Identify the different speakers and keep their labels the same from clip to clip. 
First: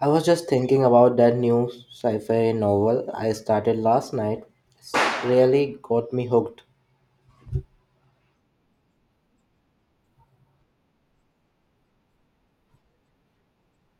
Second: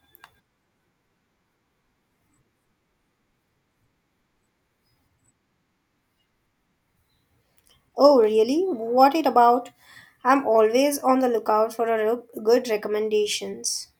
Speaker 1: I was just thinking about that new sci-fi novel I started last night. It's really got me hooked.
Speaker 2: Oh, really? What it about? I'm always on the lookout for a good recommendations.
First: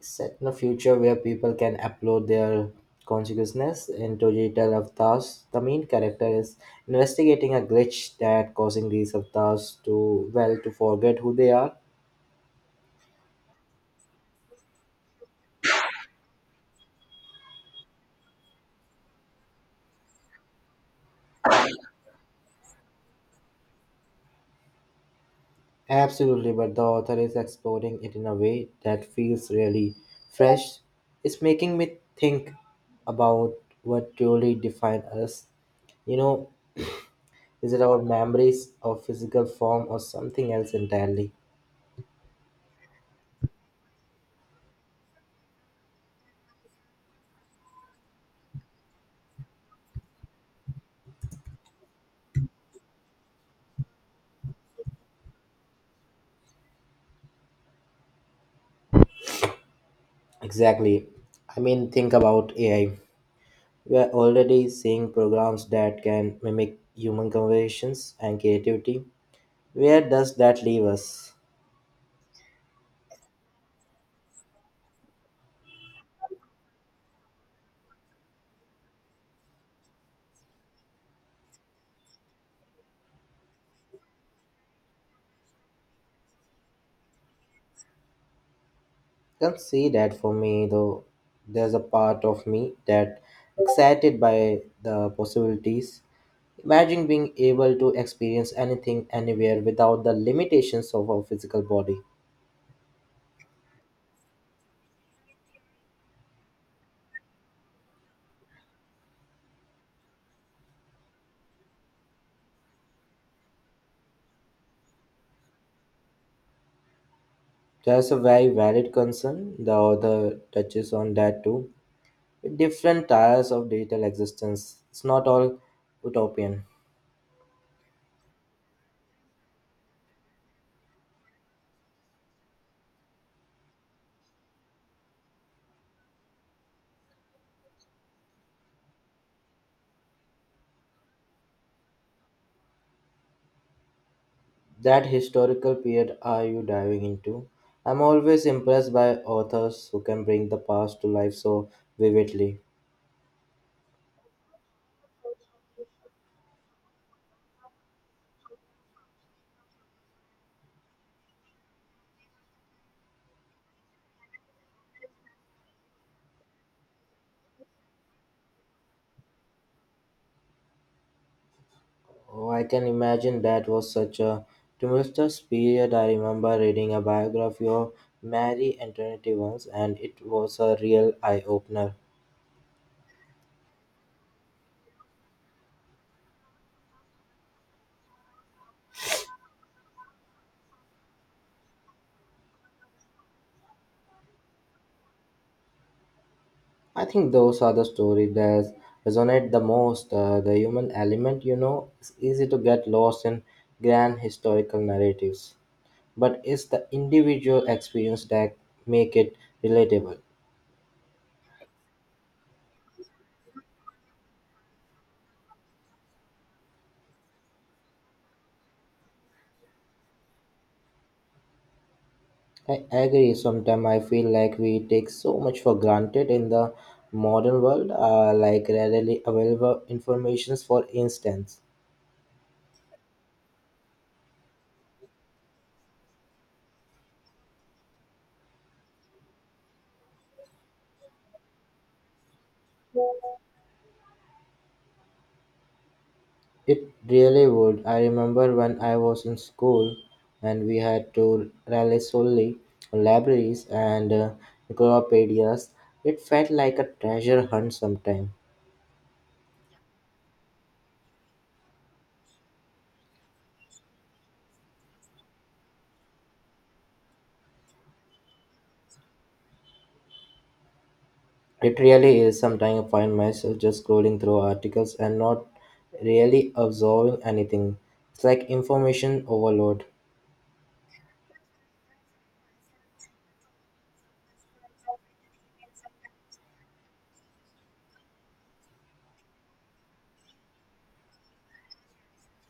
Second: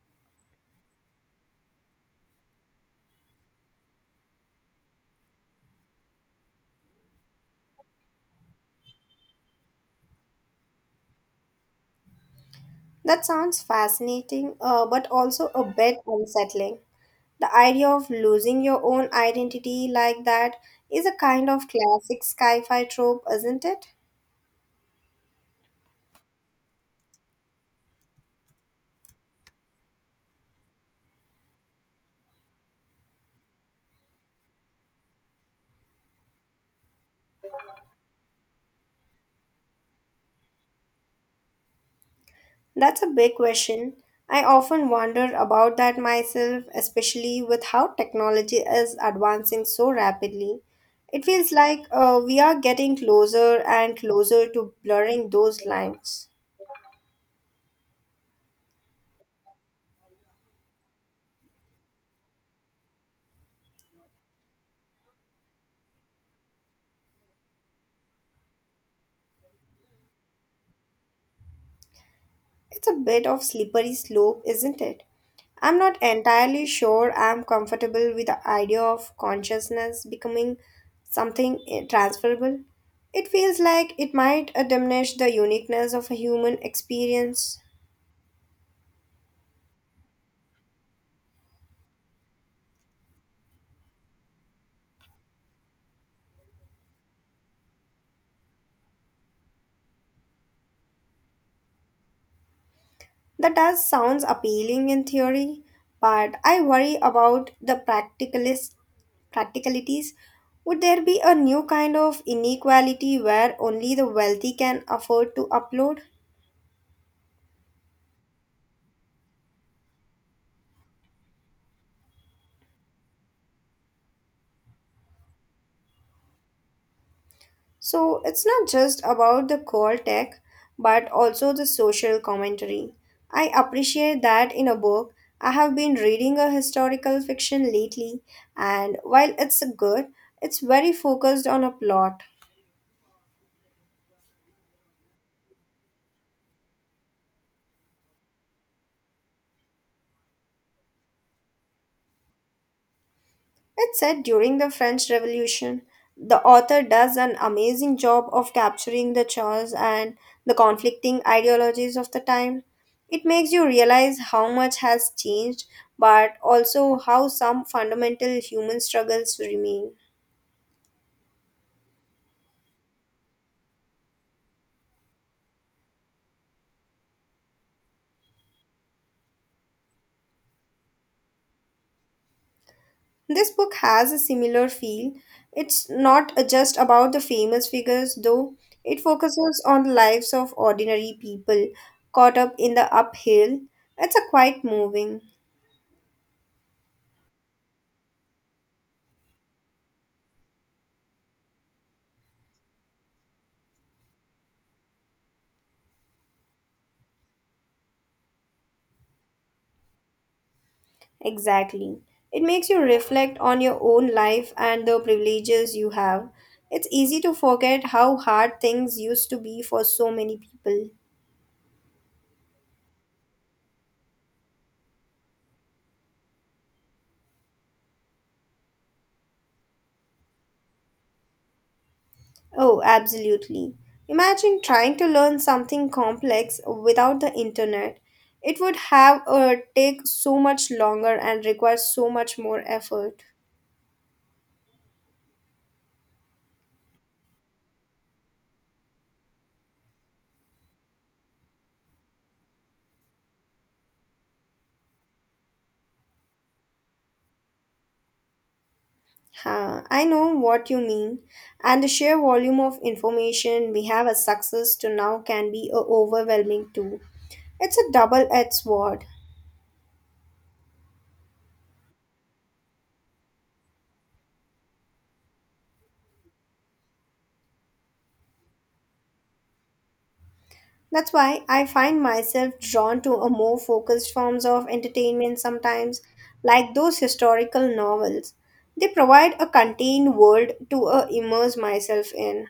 Speaker 1: Set in a future where people can upload their consciousness into digital avatars, the main character is investigating a glitch that causing these avatars to forget who they are.
Speaker 2: That sounds fascinating, but also a bit unsettling. The idea of losing your own identity like that is a kind of classic sci-fi trope, isn't it?
Speaker 1: Absolutely, but the author is exploring it in a way that feels really fresh. It's making me think about what truly defines us you know Is it our memories of physical form or something else entirely?
Speaker 2: That's a big question. I often wonder about that myself, especially with how technology is advancing so rapidly. It feels like we are getting closer and closer to blurring those lines.
Speaker 1: Exactly. I mean, think about AI. We are already seeing programs that can mimic human conversations and creativity. Where does that leave us?
Speaker 2: It's a bit of slippery slope, isn't it? I'm not entirely sure I'm comfortable with the idea of consciousness becoming something transferable. It feels like it might diminish the uniqueness of a human experience.
Speaker 1: Can't see that for me, though. There's a part of me that excited by the possibilities. Imagine being able to experience anything anywhere without the limitations of our physical body.
Speaker 2: That does sounds appealing in theory, but I worry about the practicalist practicalities. Would there be a new kind of inequality where only the wealthy can afford to upload?
Speaker 1: That's a very valid concern. The author touches on that too, with different tiers of digital existence. It's not all utopian.
Speaker 2: So it's not just about the core tech, but also the social commentary. I appreciate that in a book. I have been reading a historical fiction lately, and while it's good, it's very focused on a plot.
Speaker 1: That historical period are you diving into? I'm always impressed by authors who can bring the past to life so vividly.
Speaker 2: It's set during the French Revolution. The author does an amazing job of capturing the chaos and the conflicting ideologies of the time. It makes you realize how much has changed, but also how some fundamental human struggles remain.
Speaker 1: Oh, I can imagine that was such a tumultuous period. I remember reading a biography of Mary Antoinette once, and it was a real eye opener.
Speaker 2: This book has a similar feel. It's not just about the famous figures, though, it focuses on the lives of ordinary people caught up in the uphill. It's a quite moving.
Speaker 1: I think those are the stories that resonate the most. The human element, you know, it's easy to get lost in grand historical narratives, but it's the individual experience that make it relatable.
Speaker 2: Exactly. It makes you reflect on your own life and the privileges you have. It's easy to forget how hard things used to be for so many people.
Speaker 1: I agree. Sometimes I feel like we take so much for granted in the modern world, like readily available informations, for instance.
Speaker 2: Oh, absolutely. Imagine trying to learn something complex without the internet. It would have take so much longer and require so much more effort.
Speaker 1: It really would. I remember when I was in school and we had to rely solely on libraries and encyclopedias. It felt like a treasure hunt sometimes.
Speaker 2: Huh, I know what you mean. And the sheer volume of information we have as success to now can be overwhelming too. It's a double edged sword.
Speaker 1: It really is. Sometimes I find myself just scrolling through articles and not really absorbing anything. It's like information overload.
Speaker 2: That's why I find myself drawn to a more focused forms of entertainment sometimes, like those historical novels. They provide a contained world to immerse myself in.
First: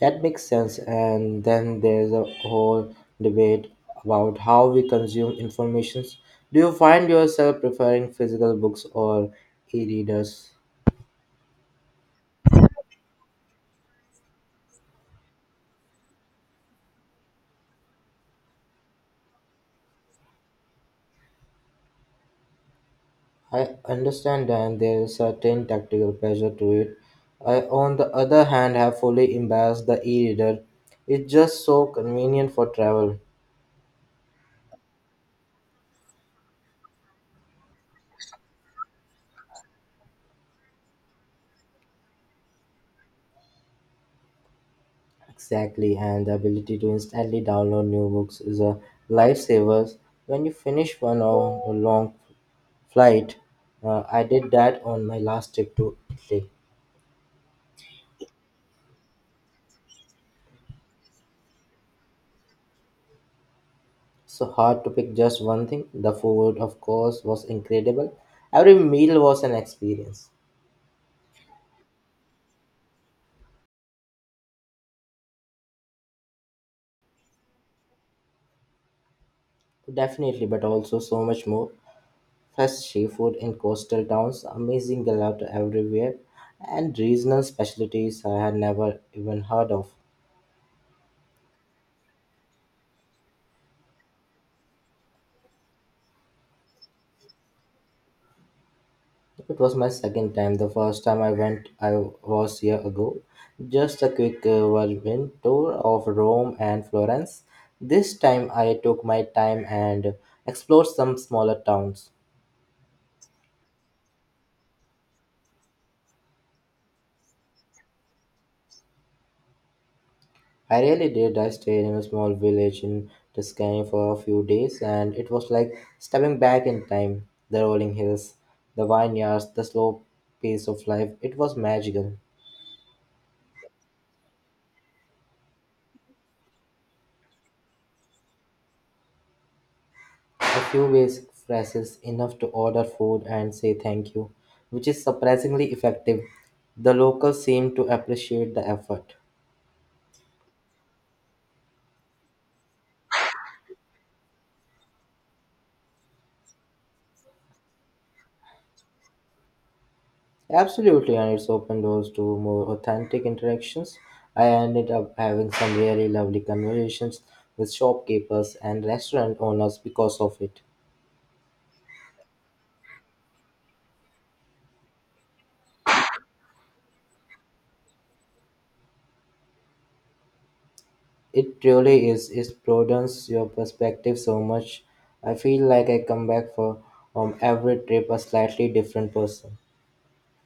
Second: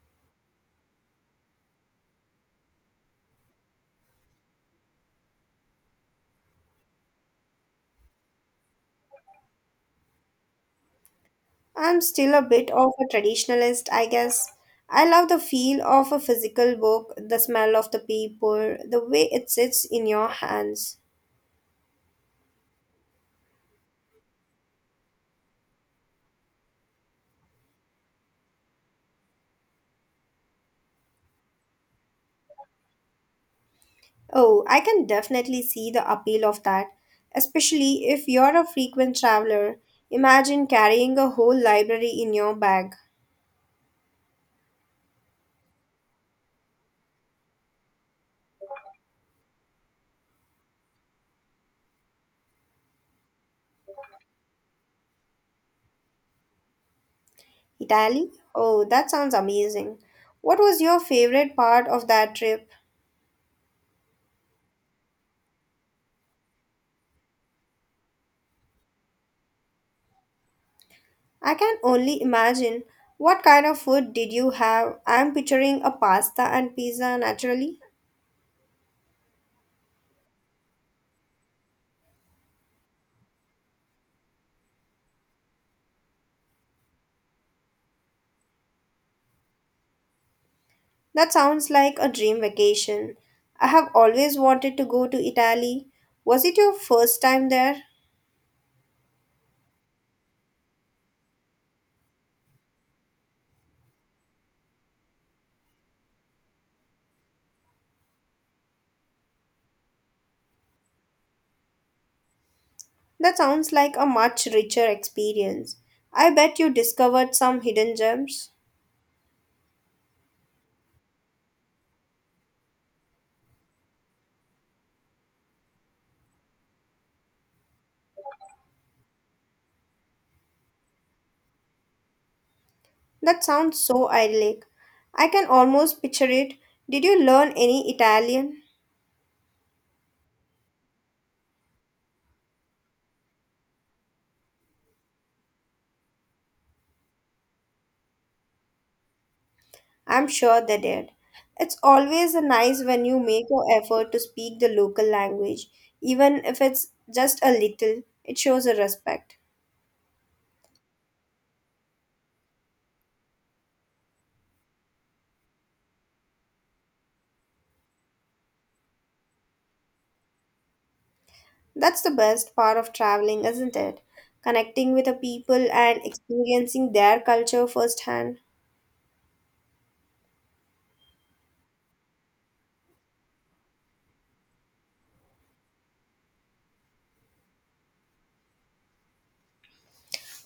Speaker 1: That makes sense. And then there's a whole debate about how we consume information. Do you find yourself preferring physical books or e readers?
Speaker 2: I'm still a bit of a traditionalist, I guess. I love the feel of a physical book, the smell of the paper, the way it sits in your hands.
Speaker 1: I understand that there is certain tactical pleasure to it. I, on the other hand, have fully embraced the e reader. It's just so convenient for travel.
Speaker 2: Oh, I can definitely see the appeal of that, especially if you're a frequent traveler. Imagine carrying a whole library in your bag.
Speaker 1: Exactly, and the ability to instantly download new books is a lifesaver. When you finish one or a long flight, I did that on my last trip to Italy.
Speaker 2: Italy? Oh, that sounds amazing. What was your favorite part of that trip?
Speaker 1: So hard to pick just one thing. The food, of course, was incredible. Every meal was an experience,
Speaker 2: I can only imagine. What kind of food did you have? I'm picturing a pasta and pizza naturally.
Speaker 1: definitely, but also so much more. Fresh seafood in coastal towns, amazing gelato everywhere, and regional specialties I had never even heard of.
Speaker 2: That sounds like a dream vacation. I have always wanted to go to Italy. Was it your first time there?
Speaker 1: It was my second time. The first time I went, I was year ago. Just a quick whirlwind tour of Rome and Florence. This time I took my time and explored some smaller towns.
Speaker 2: That sounds like a much richer experience. I bet you discovered some hidden gems.
Speaker 1: I really did. I stayed in a small village in Tuscany for a few days, and it was like stepping back in time. The rolling hills, the vineyards, the slow pace of life. It was magical.
Speaker 2: That sounds so idyllic. I can almost picture it. Did you learn any Italian?
Speaker 1: A few basic phrases enough to order food and say thank you, which is surprisingly effective. The locals seem to appreciate the effort.
Speaker 2: I'm sure they did. It's always nice when you make an effort to speak the local language, even if it's just a little. It shows a respect.
Speaker 1: Absolutely, and it's opened doors to more authentic interactions. I ended up having some really lovely conversations with shopkeepers and restaurant owners because of it.
Speaker 2: That's the best part of traveling, isn't it? Connecting with the people and experiencing their culture firsthand.
Speaker 1: It really is, it broadens your perspective so much. I feel like I come back for every trip a slightly different person.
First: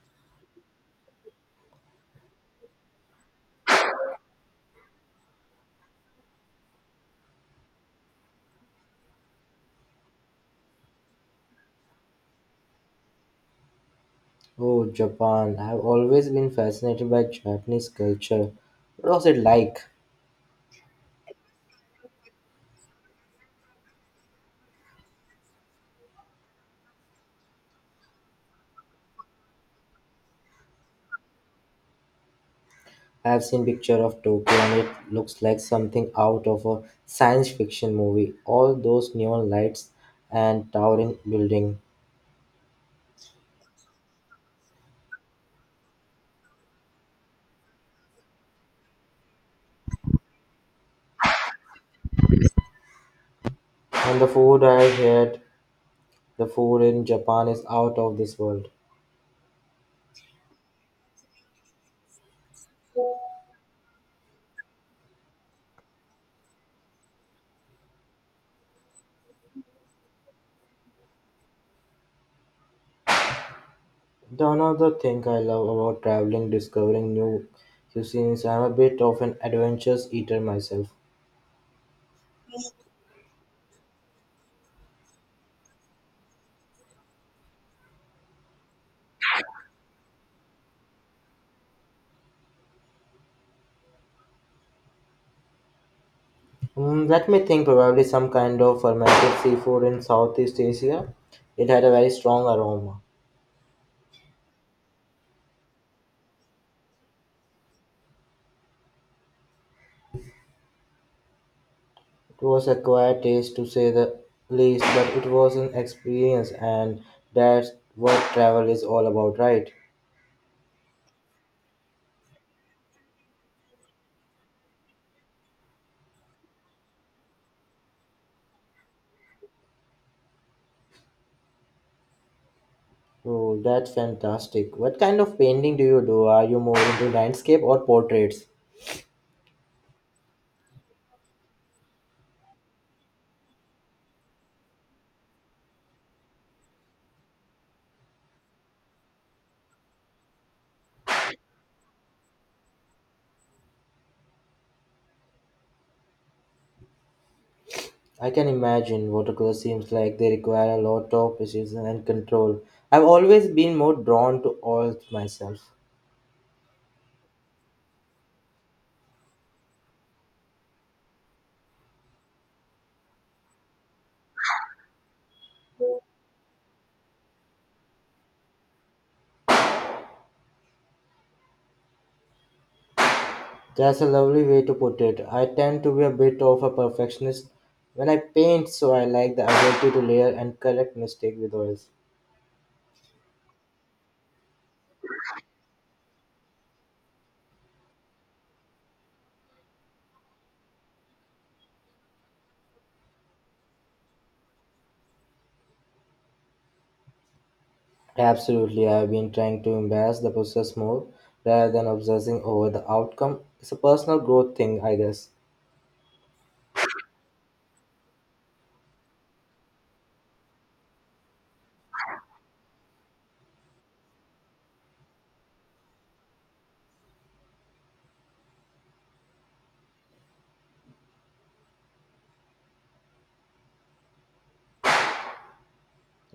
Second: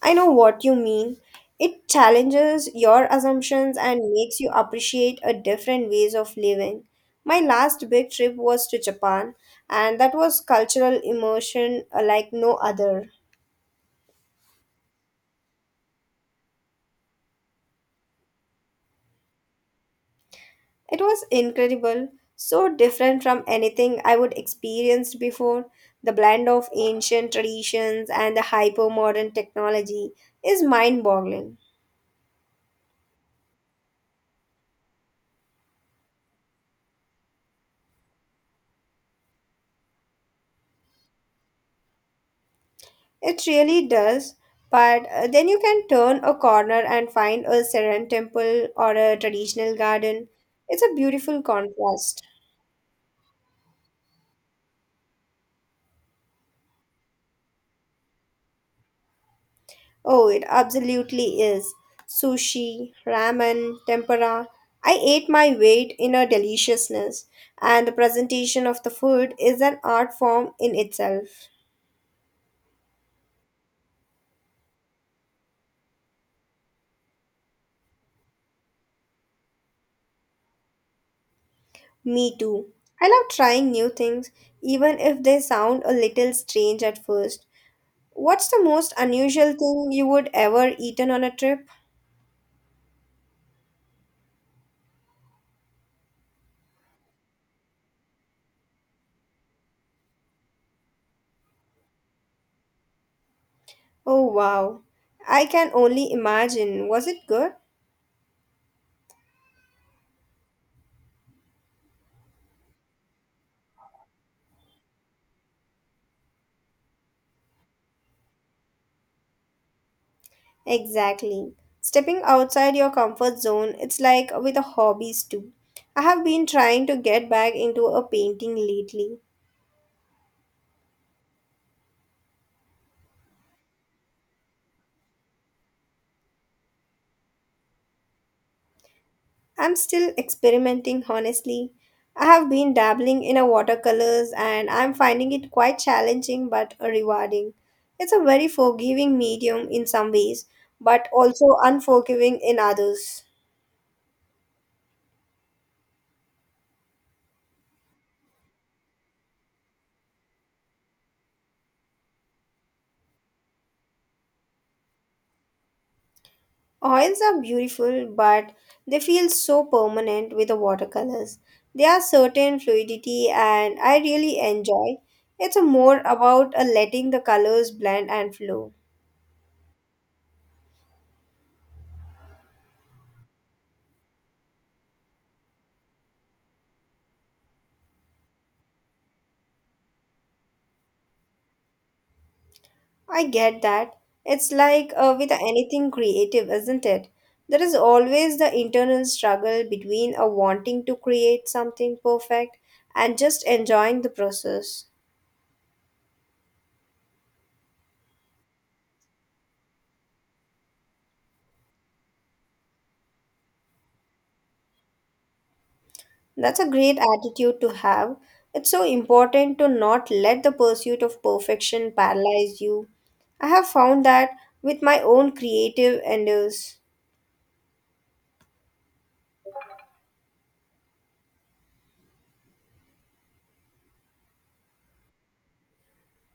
Speaker 2: I know what you mean. It challenges your assumptions and makes you appreciate a different ways of living. My last big trip was to Japan and that was cultural immersion like no other.
Speaker 1: Oh, Japan. I've always been fascinated by Japanese culture. What was it like?
Speaker 2: It was incredible, so different from anything I would experienced before. The blend of ancient traditions and the hyper modern technology is mind boggling.
Speaker 1: I've seen picture of Tokyo and it looks like something out of a science fiction movie. All those neon lights and towering building.
Speaker 2: It really does. But then you can turn a corner and find a Seren temple or a traditional garden. It's a beautiful contrast.
Speaker 1: And the food I heard, the food in Japan is out of this world.
Speaker 2: Oh, it absolutely is. Sushi, ramen, tempura. I ate my weight in a deliciousness, and the presentation of the food is an art form in itself.
Speaker 1: The another thing I love about traveling, discovering new cuisines. I'm a bit of an adventurous eater myself.
Speaker 2: Me too. I love trying new things, even if they sound a little strange at first. What's the most unusual thing you would ever eaten on a trip?
Speaker 1: Let me think, probably some kind of fermented seafood in Southeast Asia. It had a very strong aroma.
Speaker 2: Oh wow. I can only imagine. Was it good?
Speaker 1: It was a quiet taste to say the least, but it was an experience, and that's what travel is all about, right?
Speaker 2: Exactly. Stepping outside your comfort zone, it's like with the hobbies too. I have been trying to get back into a painting lately.
Speaker 1: Oh, that's fantastic. What kind of painting do you do? Are you more into landscape or portraits?
Speaker 2: I'm still experimenting, honestly. I have been dabbling in a watercolors and I'm finding it quite challenging but rewarding. It's a very forgiving medium in some ways, but also unforgiving in others.
Speaker 1: I can imagine watercolor seems like they require a lot of precision and control. I've always been more drawn to oils myself.
Speaker 2: Oils are beautiful, but they feel so permanent with the watercolors. There are certain fluidity and I really enjoy. It's a more about a letting the colors blend and flow.
Speaker 1: That's a lovely way to put it. I tend to be a bit of a perfectionist when I paint, so I like the ability to layer and correct mistake with oils.
Speaker 2: I get that. It's like with anything creative, isn't it? There is always the internal struggle between a wanting to create something perfect and just enjoying the process.
Speaker 1: Absolutely, I've been trying to embrace the process more rather than obsessing over the outcome. It's a personal growth thing, I guess.
Speaker 2: That's a great attitude to have. It's so important to not let the pursuit of perfection paralyze you. I have found that with my own creative endeavors.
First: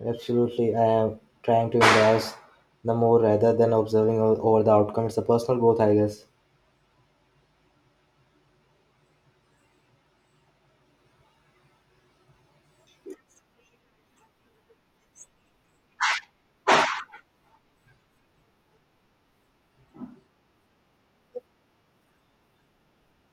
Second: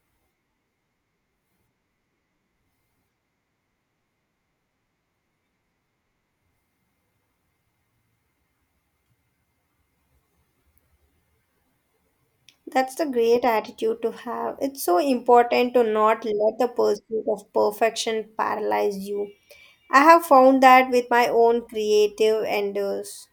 Speaker 1: Absolutely, I am trying to embrace the more rather than over the outcome. It's a personal growth, I guess.
Speaker 2: That's the great attitude to have. It's so important to not let the pursuit of perfection paralyze you. I have found that with my own creative endeavors.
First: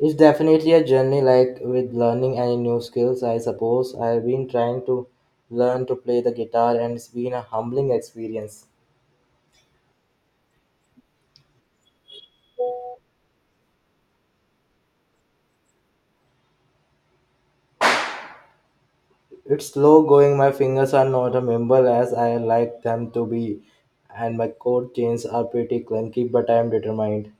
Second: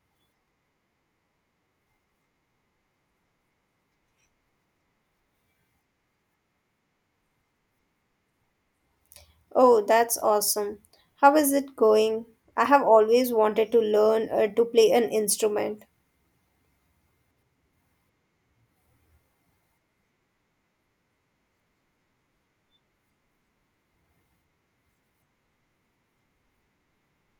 Speaker 1: It's definitely a journey like with learning any new skills, I suppose. I've been trying to learn to play the guitar and it's been a humbling experience.
Speaker 2: Oh, that's awesome. How is it going? I have always wanted to learn to play an instrument.
Speaker 1: It's slow going, my fingers are not as nimble as I like them to be, and my chord chains are pretty clunky, but I am determined.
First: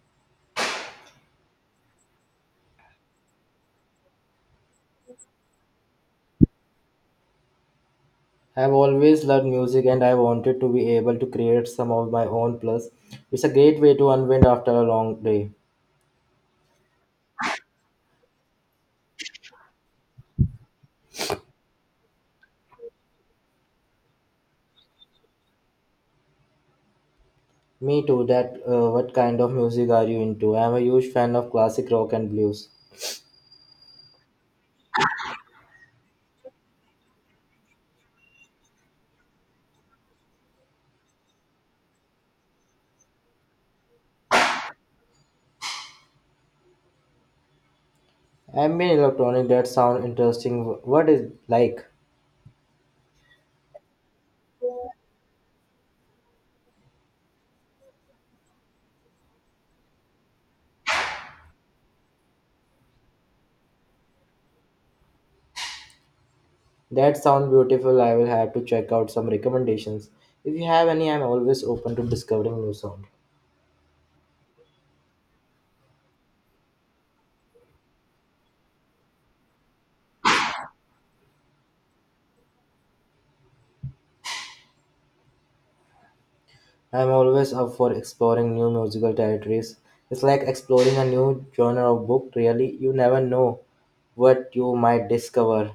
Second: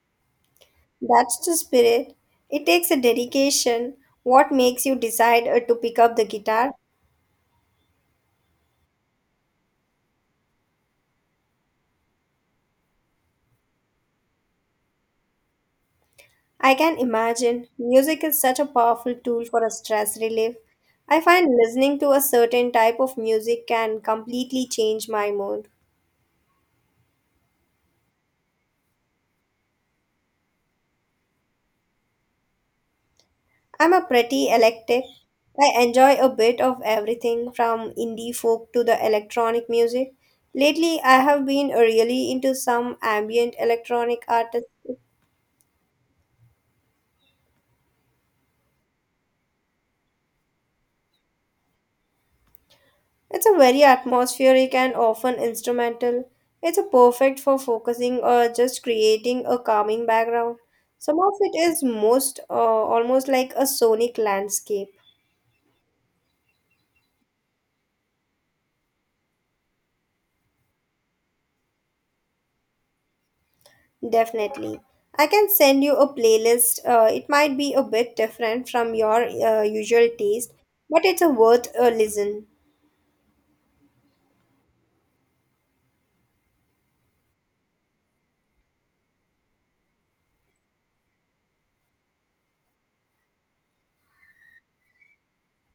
Speaker 2: That's the spirit. It takes a dedication. What makes you decide to pick up the guitar?
Speaker 1: I've always loved music and I wanted to be able to create some of my own plus. It's a great way to unwind after a long day.
Speaker 2: I can imagine. Music is such a powerful tool for a stress relief. I find listening to a certain type of music can completely change my mood.
Speaker 1: Me too, that What kind of music are you into? I'm a huge fan of classic rock and blues.
Speaker 2: I'm a pretty eclectic. I enjoy a bit of everything from indie folk to the electronic music. Lately, I have been really into some ambient electronic artists.
Speaker 1: Ambient electronic, that sound interesting. What is like?
Speaker 2: It's a very atmospheric and often instrumental. It's a perfect for focusing or just creating a calming background. Some of it is most almost like a sonic landscape.
Speaker 1: That sound beautiful. I will have to check out some recommendations. If you have any, I'm always open to discovering new sound.
Speaker 2: Definitely. I can send you a playlist. It might be a bit different from your usual taste, but it's a worth a listen.
Speaker 1: I'm always up for exploring new musical territories. It's like exploring a new genre of book. Really, you never know what you might discover.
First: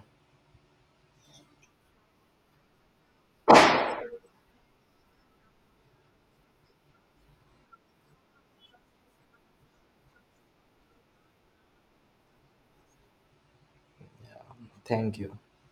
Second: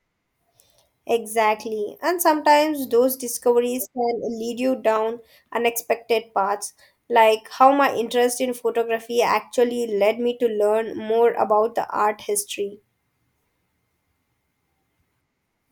Speaker 2: Exactly. And sometimes those discoveries can lead you down unexpected paths, like how my interest in photography actually led me to learn more about the art history.
Speaker 1: Thank you.